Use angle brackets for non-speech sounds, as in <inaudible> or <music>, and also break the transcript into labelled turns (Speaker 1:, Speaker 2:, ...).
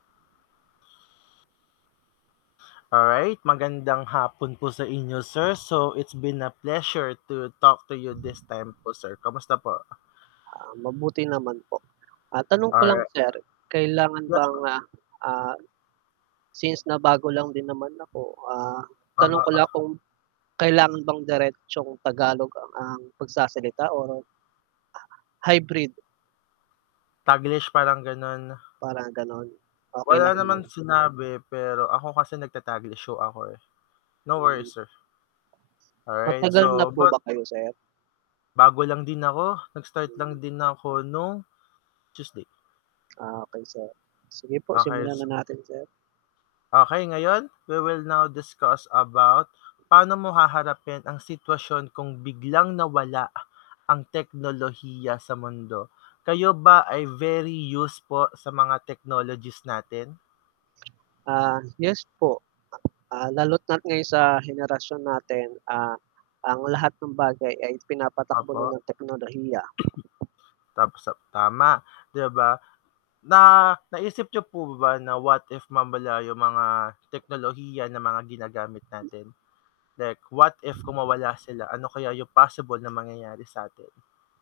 Speaker 1: Alright, magandang hapon po sa inyo sir, so it's been a pleasure to talk to you this time po sir. Kamusta po?
Speaker 2: Ah, mabuti naman po. Ah, tanong ko lang
Speaker 1: Alri
Speaker 2: sir kailangan
Speaker 1: Lak
Speaker 2: bang, ah, ah, since na bago lang din naman ako, ah, tanong ko
Speaker 1: Uh-huh.
Speaker 2: lang kung kailangan bang diretsong Tagalog a ang pagsasalita or hybrid?
Speaker 1: Taglish, parang gano'n?
Speaker 2: Parang gano'n, okey
Speaker 1: Wala
Speaker 2: lang
Speaker 1: naman
Speaker 2: naman.
Speaker 1: sinabi, pero ako kasi nag-tataglish ho ako, eh, no worries,
Speaker 2: Hmm.
Speaker 1: sir. Alright,
Speaker 2: Matagal na
Speaker 1: so,
Speaker 2: po
Speaker 1: bag
Speaker 2: ba kayo, sir?
Speaker 1: bago lang din ako, nag-start lang
Speaker 2: Hmm.
Speaker 1: din ako nung Tuesday.
Speaker 2: Ah, okey sir, sige po
Speaker 1: Oh,
Speaker 2: simulan
Speaker 1: here's
Speaker 2: na natin, sir.
Speaker 1: Okey, ngayon, we will now discuss about pa'no mo haharapin ang sitwasyon kung biglang nawala ang teknolohiya sa mundo, kayo ba ay very used po sa mga technologies natin?
Speaker 2: Ah, yes po, ah, lalo't na ngayon sa henerasyon natin, ah, ang lahat ng bagay ay pinapatakbo na
Speaker 1: Opo.
Speaker 2: ng teknolohiya.
Speaker 1: <coughs> Thumbs up, tama, 'di ba, na naisip niyo po ba na what if mawala yung mga teknolohiya ng mga ginagamit natin? Like, what if kung mawala sila ano kaya yung possible na mangyayari sa 'tin?